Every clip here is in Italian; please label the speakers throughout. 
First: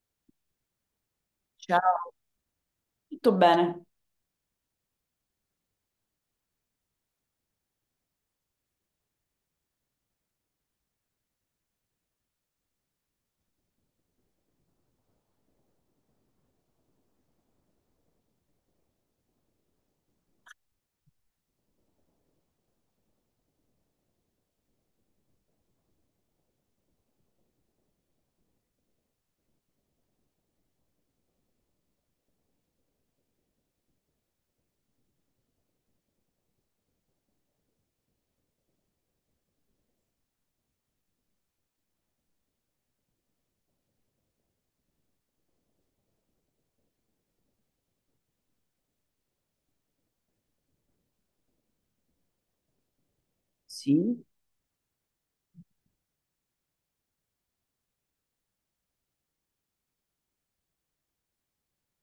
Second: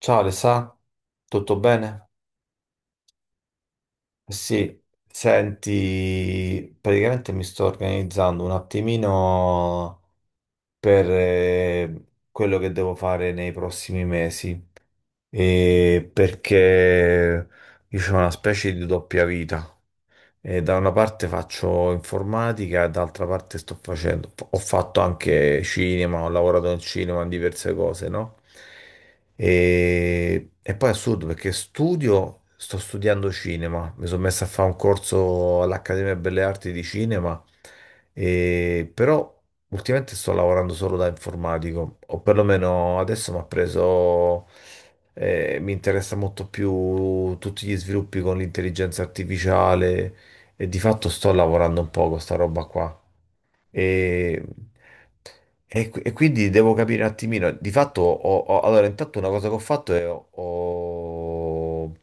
Speaker 1: Ciao Alessà, tutto
Speaker 2: Ciao.
Speaker 1: bene?
Speaker 2: Tutto bene,
Speaker 1: Eh sì, senti, praticamente mi sto organizzando un attimino per quello che devo fare nei prossimi mesi, e perché io ho una specie di doppia vita. E da una parte faccio informatica, e dall'altra parte sto facendo, ho fatto anche cinema, ho lavorato in cinema, in diverse cose, no? E poi è assurdo perché studio, sto studiando cinema, mi sono messo a fare un corso all'Accademia Belle Arti di Cinema, e, però ultimamente sto lavorando solo da informatico, o perlomeno adesso mi ha preso. Mi interessa molto più tutti gli sviluppi con l'intelligenza artificiale, e di fatto sto lavorando un po' con sta roba qua.
Speaker 2: sì,
Speaker 1: E, e quindi devo capire un attimino. Di fatto, allora, intanto una cosa che ho fatto è ho, ho-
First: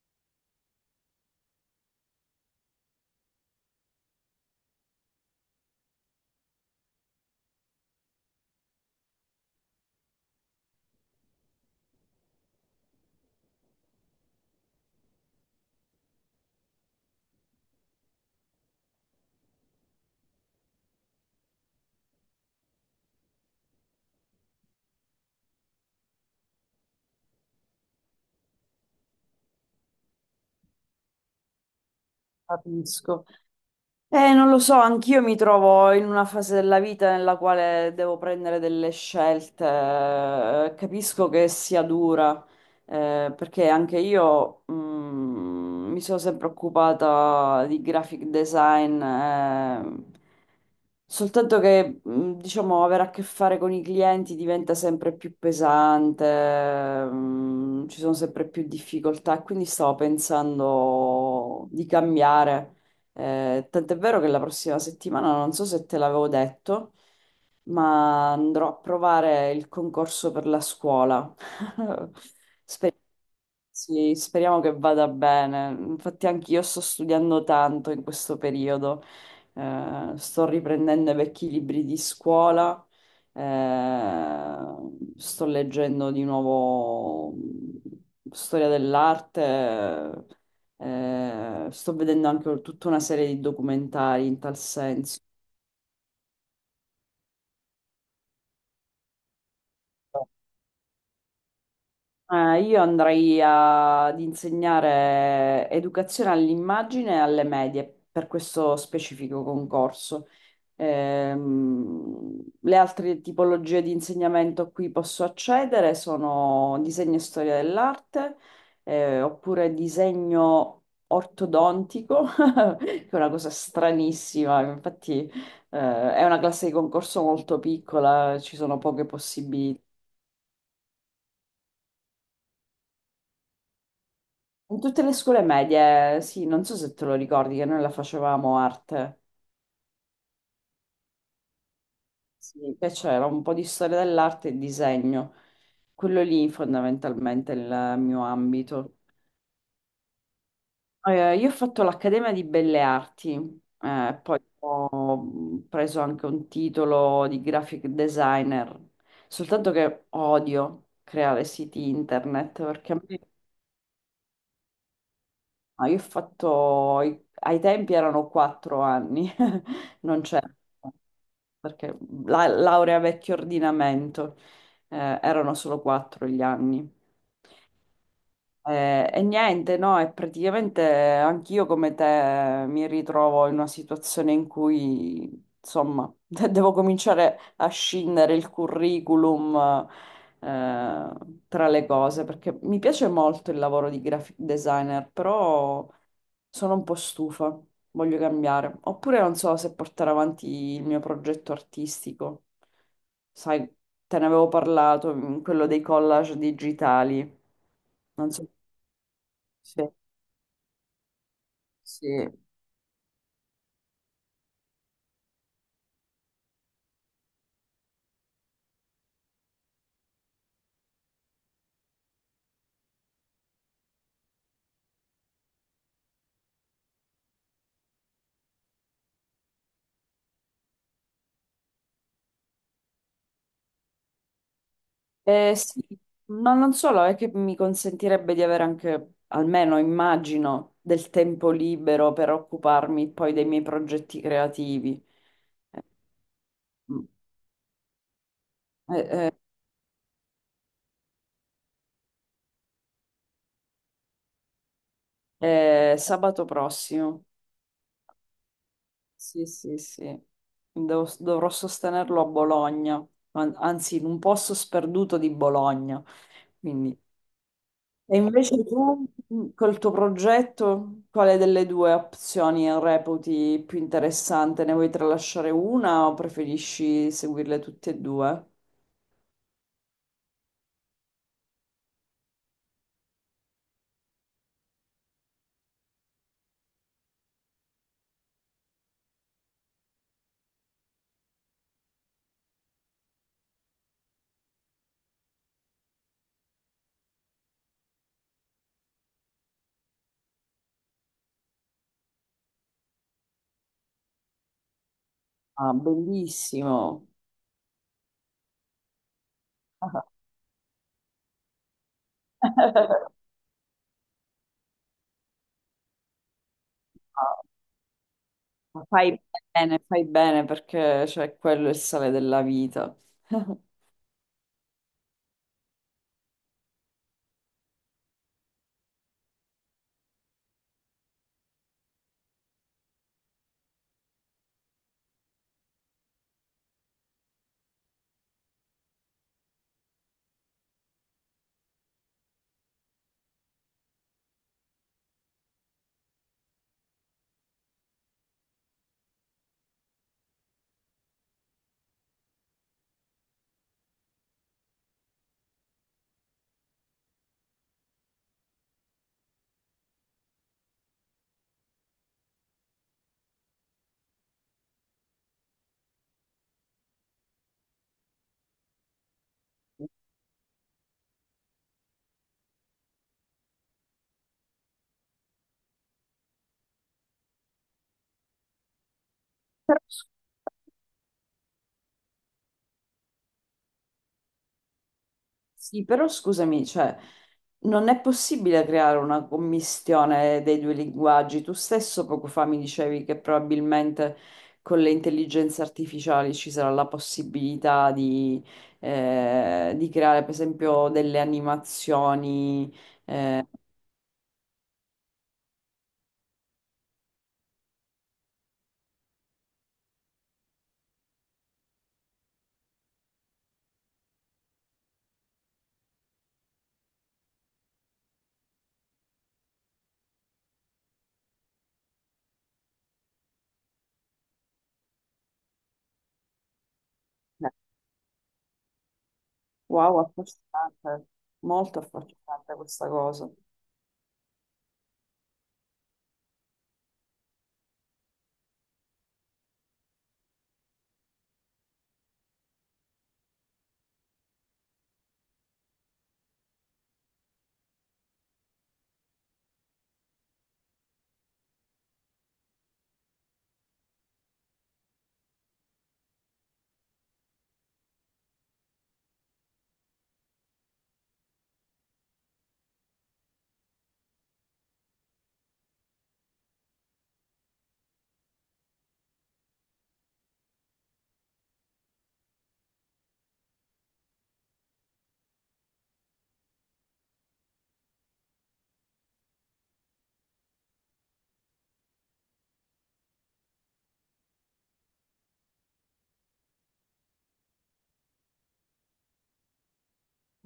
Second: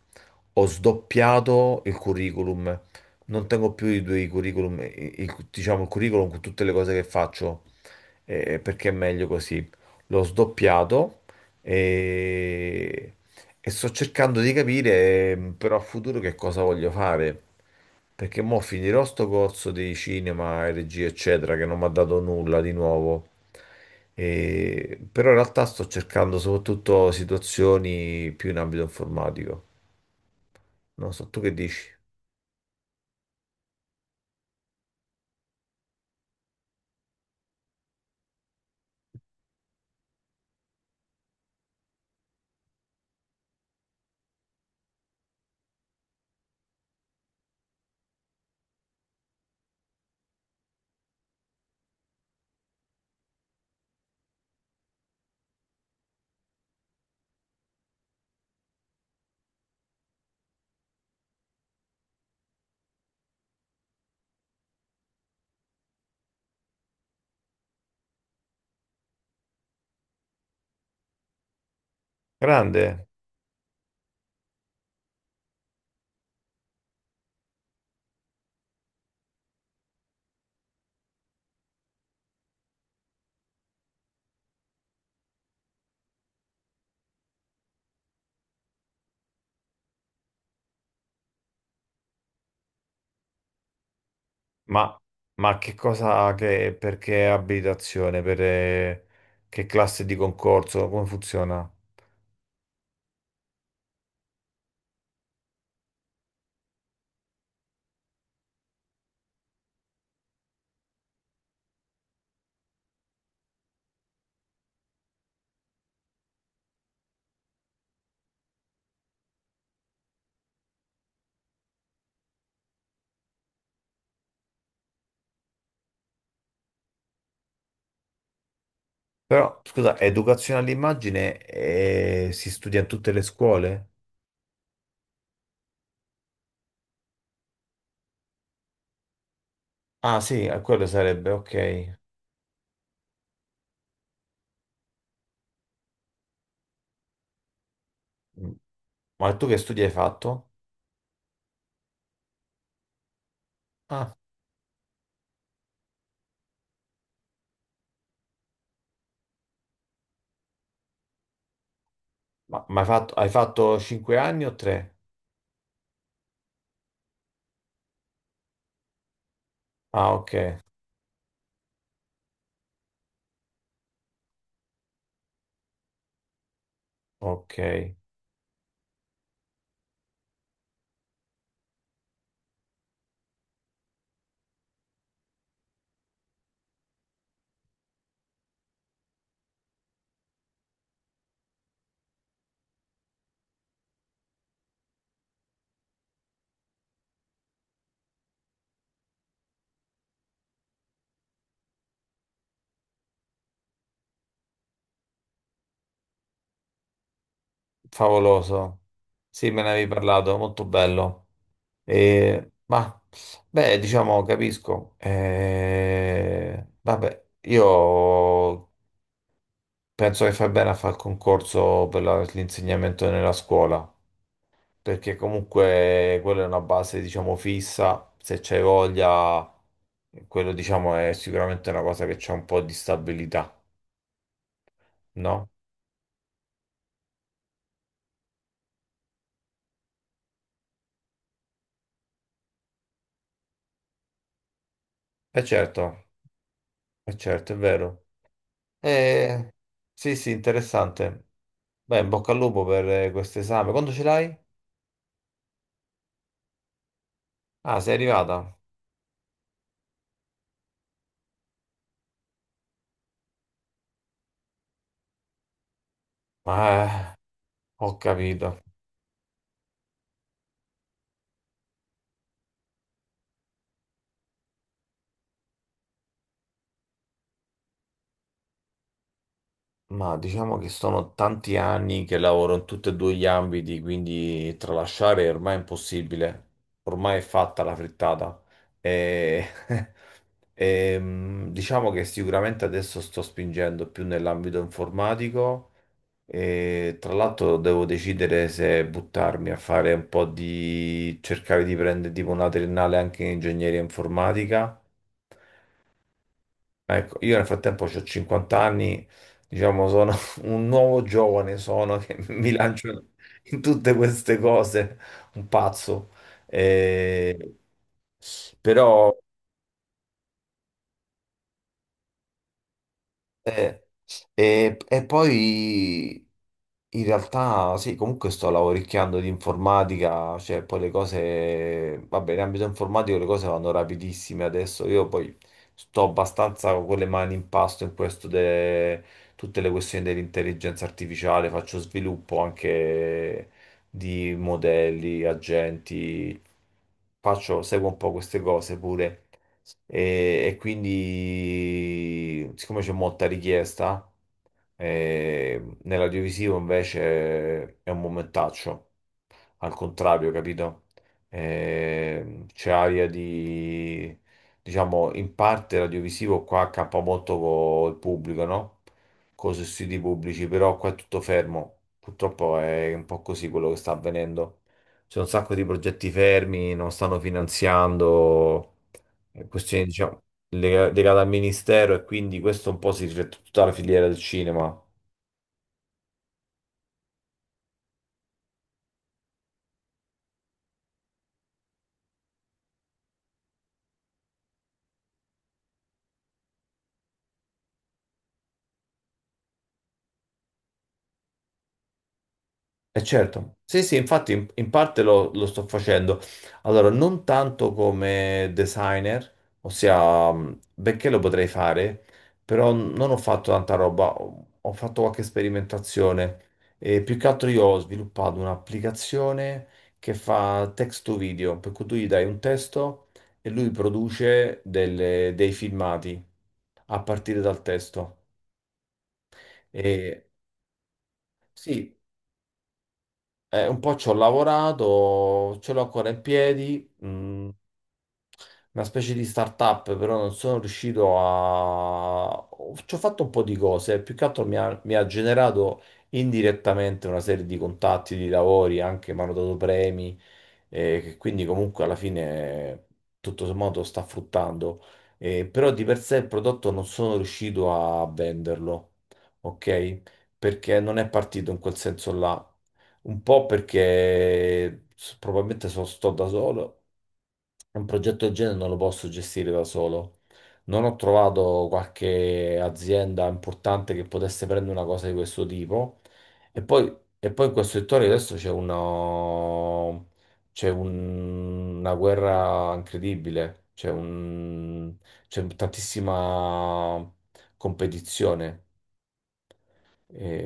Speaker 1: ho sdoppiato il curriculum. Non tengo più i due curriculum, diciamo il curriculum con tutte le cose che faccio, perché è meglio così. L'ho sdoppiato e sto cercando di capire però a futuro che cosa voglio fare, perché mo finirò sto corso di cinema e regia, eccetera, che non mi ha dato nulla di nuovo. Però in realtà sto cercando soprattutto situazioni più in ambito informatico. Non so, tu che dici?
Speaker 2: capisco. Non lo so, anch'io mi trovo in una fase della vita nella quale devo prendere delle scelte. Capisco che sia dura, perché anche io, mi sono sempre occupata di graphic design, soltanto che, diciamo, avere a che fare con i clienti diventa sempre più pesante. Ci sono sempre più difficoltà, e quindi stavo pensando di cambiare. Tant'è vero che la prossima settimana, non so se te l'avevo detto, ma andrò a provare il concorso per la scuola.
Speaker 1: Grande.
Speaker 2: Sì, speriamo che vada bene. Infatti anch'io sto studiando tanto in questo periodo. Sto riprendendo i vecchi libri di scuola, eh, sto leggendo di nuovo storia dell'arte, sto vedendo anche tutta una serie di documentari in tal
Speaker 1: ma,
Speaker 2: senso.
Speaker 1: ma che cosa, perché abitazione, per che classe di concorso, come funziona?
Speaker 2: Io andrei ad insegnare educazione all'immagine alle medie per questo specifico concorso. Le altre tipologie di insegnamento a cui posso accedere sono disegno e storia dell'arte, oppure disegno ortodontico, che è una cosa stranissima. Infatti, è una classe di concorso molto piccola, ci sono poche
Speaker 1: Però,
Speaker 2: possibilità.
Speaker 1: scusa, educazione all'immagine si studia in tutte le scuole?
Speaker 2: In tutte le scuole medie, sì, non so se te lo ricordi che noi la facevamo arte,
Speaker 1: Ah, sì, quello sarebbe, ok.
Speaker 2: sì, che c'era un po' di storia dell'arte e disegno, quello lì fondamentalmente è il mio
Speaker 1: Mm.
Speaker 2: ambito.
Speaker 1: Ma tu che studi hai fatto?
Speaker 2: Io ho fatto l'Accademia di Belle Arti,
Speaker 1: Ah,
Speaker 2: eh, poi ho preso anche un titolo di graphic designer, soltanto che odio creare siti internet
Speaker 1: ma hai
Speaker 2: perché a
Speaker 1: fatto,
Speaker 2: me.
Speaker 1: hai fatto 5 anni o 3?
Speaker 2: Ah, io ho fatto, ai tempi erano 4 anni,
Speaker 1: Ah,
Speaker 2: non
Speaker 1: ok,
Speaker 2: c'è, perché la laurea vecchio ordinamento, erano solo 4 gli anni.
Speaker 1: ok.
Speaker 2: E niente, no, e praticamente anch'io come te mi ritrovo in una situazione in cui, insomma, devo cominciare a scindere il curriculum, eh, tra le cose, perché mi piace molto il lavoro di graphic designer, però sono un po' stufa, voglio cambiare. Oppure non so se portare avanti il mio progetto artistico. Sai, te ne avevo parlato, quello dei collage digitali. Non so.
Speaker 1: Favoloso. Sì, me ne avevi
Speaker 2: Sì,
Speaker 1: parlato, molto bello.
Speaker 2: sì.
Speaker 1: E, ma, beh, diciamo, capisco. Vabbè, io penso che fai bene a fare il concorso per l'insegnamento nella scuola. Perché comunque quella è una base, diciamo, fissa, se c'hai voglia, quello, diciamo, è sicuramente una cosa che c'è un po' di stabilità, no?
Speaker 2: Sì, ma non solo, è che mi consentirebbe di avere anche, almeno immagino, del tempo libero per occuparmi poi dei miei progetti creativi.
Speaker 1: E
Speaker 2: Eh, mm,
Speaker 1: certo, è vero.
Speaker 2: eh,
Speaker 1: Eh, sì, sì, interessante. Beh, in bocca al lupo per questo esame. Quando ce l'hai?
Speaker 2: sabato prossimo,
Speaker 1: Ah, sei arrivata?
Speaker 2: sì, sì, sì. Dovrò sostenerlo a Bologna, anzi in un posto sperduto di Bologna, quindi.
Speaker 1: Ah, ho
Speaker 2: E
Speaker 1: capito.
Speaker 2: invece tu, col tuo progetto, quale delle due opzioni reputi più interessante? Ne vuoi tralasciare una o preferisci seguirle tutte e due?
Speaker 1: Ma diciamo che sono tanti anni che lavoro in tutti e due gli ambiti, quindi tralasciare è ormai impossibile. Ormai è fatta la frittata. E... diciamo che sicuramente adesso sto spingendo più nell'ambito informatico, e tra l'altro devo decidere se buttarmi a fare un po' di cercare di prendere tipo una triennale anche in ingegneria informatica.
Speaker 2: Ah, bellissimo.
Speaker 1: Ecco, io nel frattempo ho 50 anni, diciamo, sono un nuovo giovane, sono che mi lancio in tutte queste cose, un pazzo.
Speaker 2: Ah,
Speaker 1: Eh, Però,
Speaker 2: fai bene, fai bene perché cioè, quello è il sale della vita.
Speaker 1: Eh, e poi in realtà sì, comunque sto lavoricchiando di informatica, cioè poi le cose, vabbè, in ambito informatico le cose vanno rapidissime adesso, io poi sto abbastanza con le mani in pasto in questo de tutte le questioni dell'intelligenza artificiale, faccio sviluppo anche di modelli, agenti, seguo un po' queste cose pure. E quindi, siccome c'è molta richiesta, nell'audiovisivo invece è un momentaccio, al contrario, capito? C'è aria di, diciamo, in parte l'audiovisivo qua accappa molto con il pubblico, no? Con i siti pubblici, però qua è tutto fermo. Purtroppo è un po' così quello che sta avvenendo. C'è un sacco di progetti fermi, non stanno finanziando
Speaker 2: Però,
Speaker 1: questioni, diciamo, legate al ministero, e quindi questo un po' si riflette su tutta la filiera del cinema.
Speaker 2: sì, però scusami, cioè, non è possibile creare una commistione dei due linguaggi. Tu stesso poco fa mi dicevi che probabilmente con le intelligenze artificiali ci sarà la possibilità di creare, per esempio, delle animazioni.
Speaker 1: Eh
Speaker 2: eh.
Speaker 1: certo, sì sì, infatti in parte lo sto facendo. Allora, non tanto come designer, ossia, benché lo potrei fare, però non ho fatto tanta roba, ho fatto qualche sperimentazione, e più che altro io ho sviluppato un'applicazione che fa text to video, per cui tu gli dai un testo e lui produce dei filmati a partire
Speaker 2: Cioè,
Speaker 1: dal testo.
Speaker 2: wow,
Speaker 1: E
Speaker 2: affascinante, molto
Speaker 1: sì.
Speaker 2: affascinante questa cosa.
Speaker 1: Un po' ci ho lavorato, ce l'ho ancora in piedi, una specie di startup, però non sono riuscito a... Ci ho fatto un po' di cose, più che altro mi ha generato indirettamente una serie di contatti, di lavori, anche mi hanno dato premi, che quindi comunque alla fine tutto sommato sta fruttando. Però di per sé il prodotto non sono riuscito a venderlo, ok? Perché non è partito in quel senso là, un po' perché probabilmente sto da solo un progetto del genere non lo posso gestire da solo. Non ho trovato qualche azienda importante che potesse prendere una cosa di questo tipo. E poi, e poi in questo settore adesso c'è una, c'è un- una guerra incredibile, c'è tantissima competizione.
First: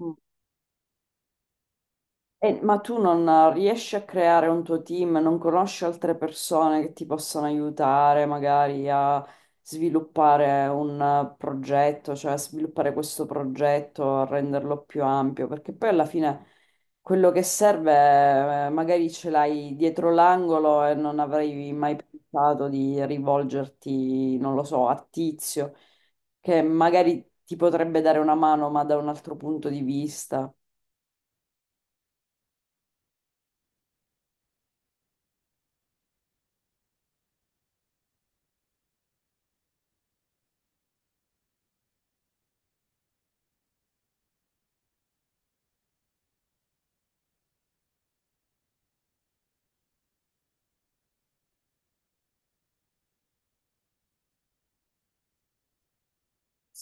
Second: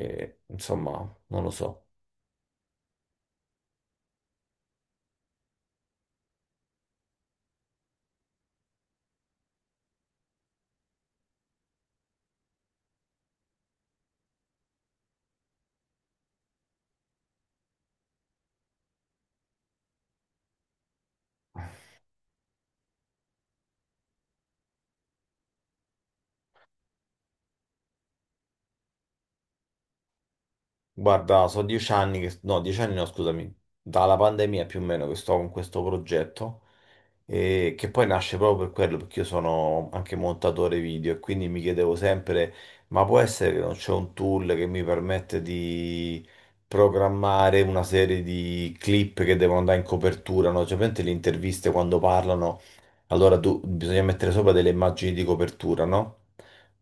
Speaker 2: Mm.
Speaker 1: insomma, non lo so.
Speaker 2: Ma tu non riesci a creare un tuo team, non conosci altre persone che ti possano aiutare magari a sviluppare un progetto, cioè a sviluppare questo progetto, a renderlo più ampio, perché poi alla fine quello che serve magari ce l'hai dietro l'angolo e non avrei mai pensato di rivolgerti, non lo so, a Tizio, che magari ti potrebbe dare una mano, ma da un altro punto di vista.
Speaker 1: Guarda, sono 10 anni che, no, 10 anni no, scusami, dalla pandemia più o meno che sto con questo progetto, e che poi nasce proprio per quello, perché io sono anche montatore video e quindi mi chiedevo sempre, ma può essere che non c'è un tool che mi permette di programmare una serie di clip che devono andare in copertura, no? Cioè, praticamente le interviste quando parlano allora tu, bisogna mettere sopra delle immagini di copertura, no?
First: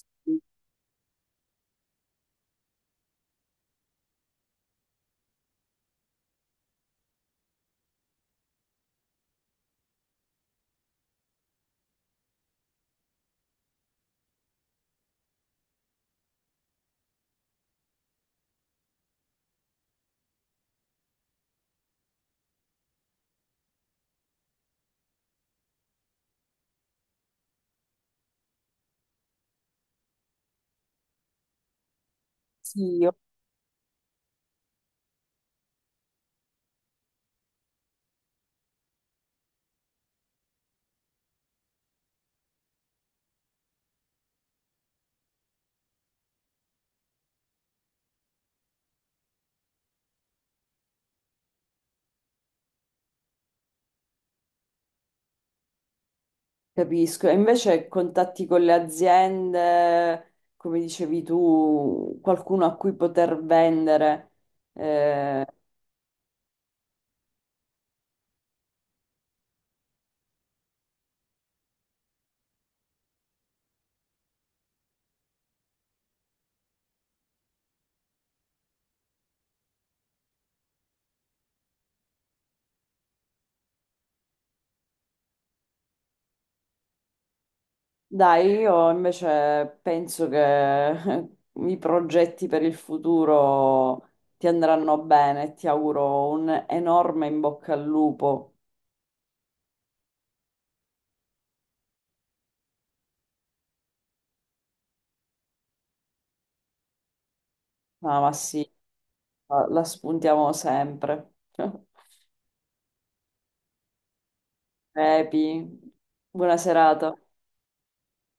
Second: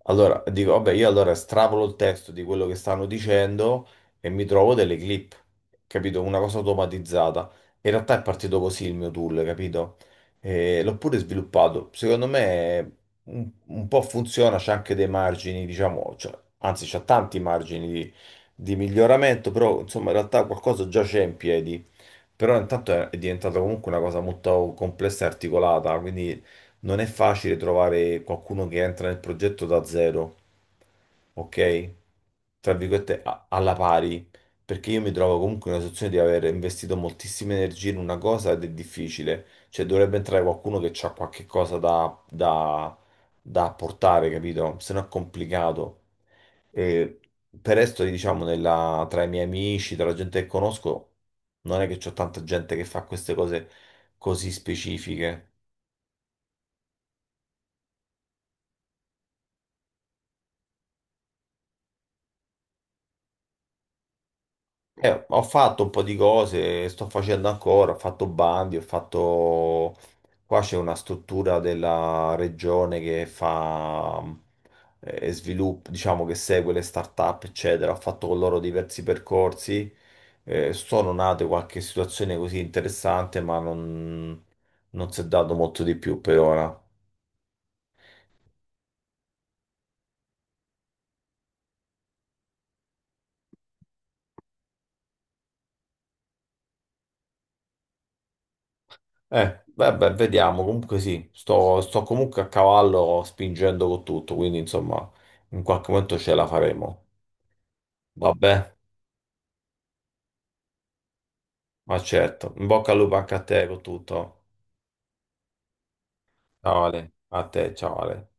Speaker 1: Allora dico, vabbè, io allora estrapolo il testo di quello che stanno dicendo e mi trovo delle clip, capito? Una cosa automatizzata. In realtà è partito così il mio tool, capito? E l'ho pure sviluppato. Secondo me un po' funziona, c'è anche dei margini, diciamo, cioè, anzi c'è tanti margini di miglioramento, però insomma in realtà qualcosa già c'è in piedi. Però intanto è diventata comunque una cosa molto complessa e articolata, quindi non è facile trovare qualcuno che entra nel progetto da zero, ok? Tra
Speaker 2: Sì,
Speaker 1: virgolette, alla pari, perché io mi trovo comunque in una situazione di aver investito moltissime energie in una cosa ed è difficile, cioè dovrebbe entrare qualcuno che ha qualche cosa da apportare, capito? Se no è complicato. E per resto, diciamo, tra i miei amici, tra la gente che conosco, non è che c'ho tanta gente che fa queste cose così specifiche.
Speaker 2: capisco, e invece contatti con le aziende, come dicevi tu, qualcuno a cui poter vendere.
Speaker 1: Ho
Speaker 2: Eh,
Speaker 1: fatto un po' di cose, sto facendo ancora, ho fatto bandi, ho fatto... Qua c'è una struttura della regione che fa sviluppo, diciamo che segue le start-up, eccetera. Ho fatto con loro diversi percorsi. Sono nate qualche situazione così interessante, ma non si è dato molto di più per ora.
Speaker 2: Dai, io invece penso che i progetti per il futuro ti andranno bene, ti auguro un enorme in bocca al lupo.
Speaker 1: Vabbè, vediamo. Comunque sì, sto comunque a cavallo spingendo con tutto, quindi insomma, in qualche momento ce la faremo.
Speaker 2: Ah, ma sì,
Speaker 1: Vabbè,
Speaker 2: la spuntiamo sempre.
Speaker 1: ma certo. In bocca al lupo anche a te con tutto.
Speaker 2: Epi, buona
Speaker 1: Ciao Ale,
Speaker 2: serata.
Speaker 1: a te, ciao Ale.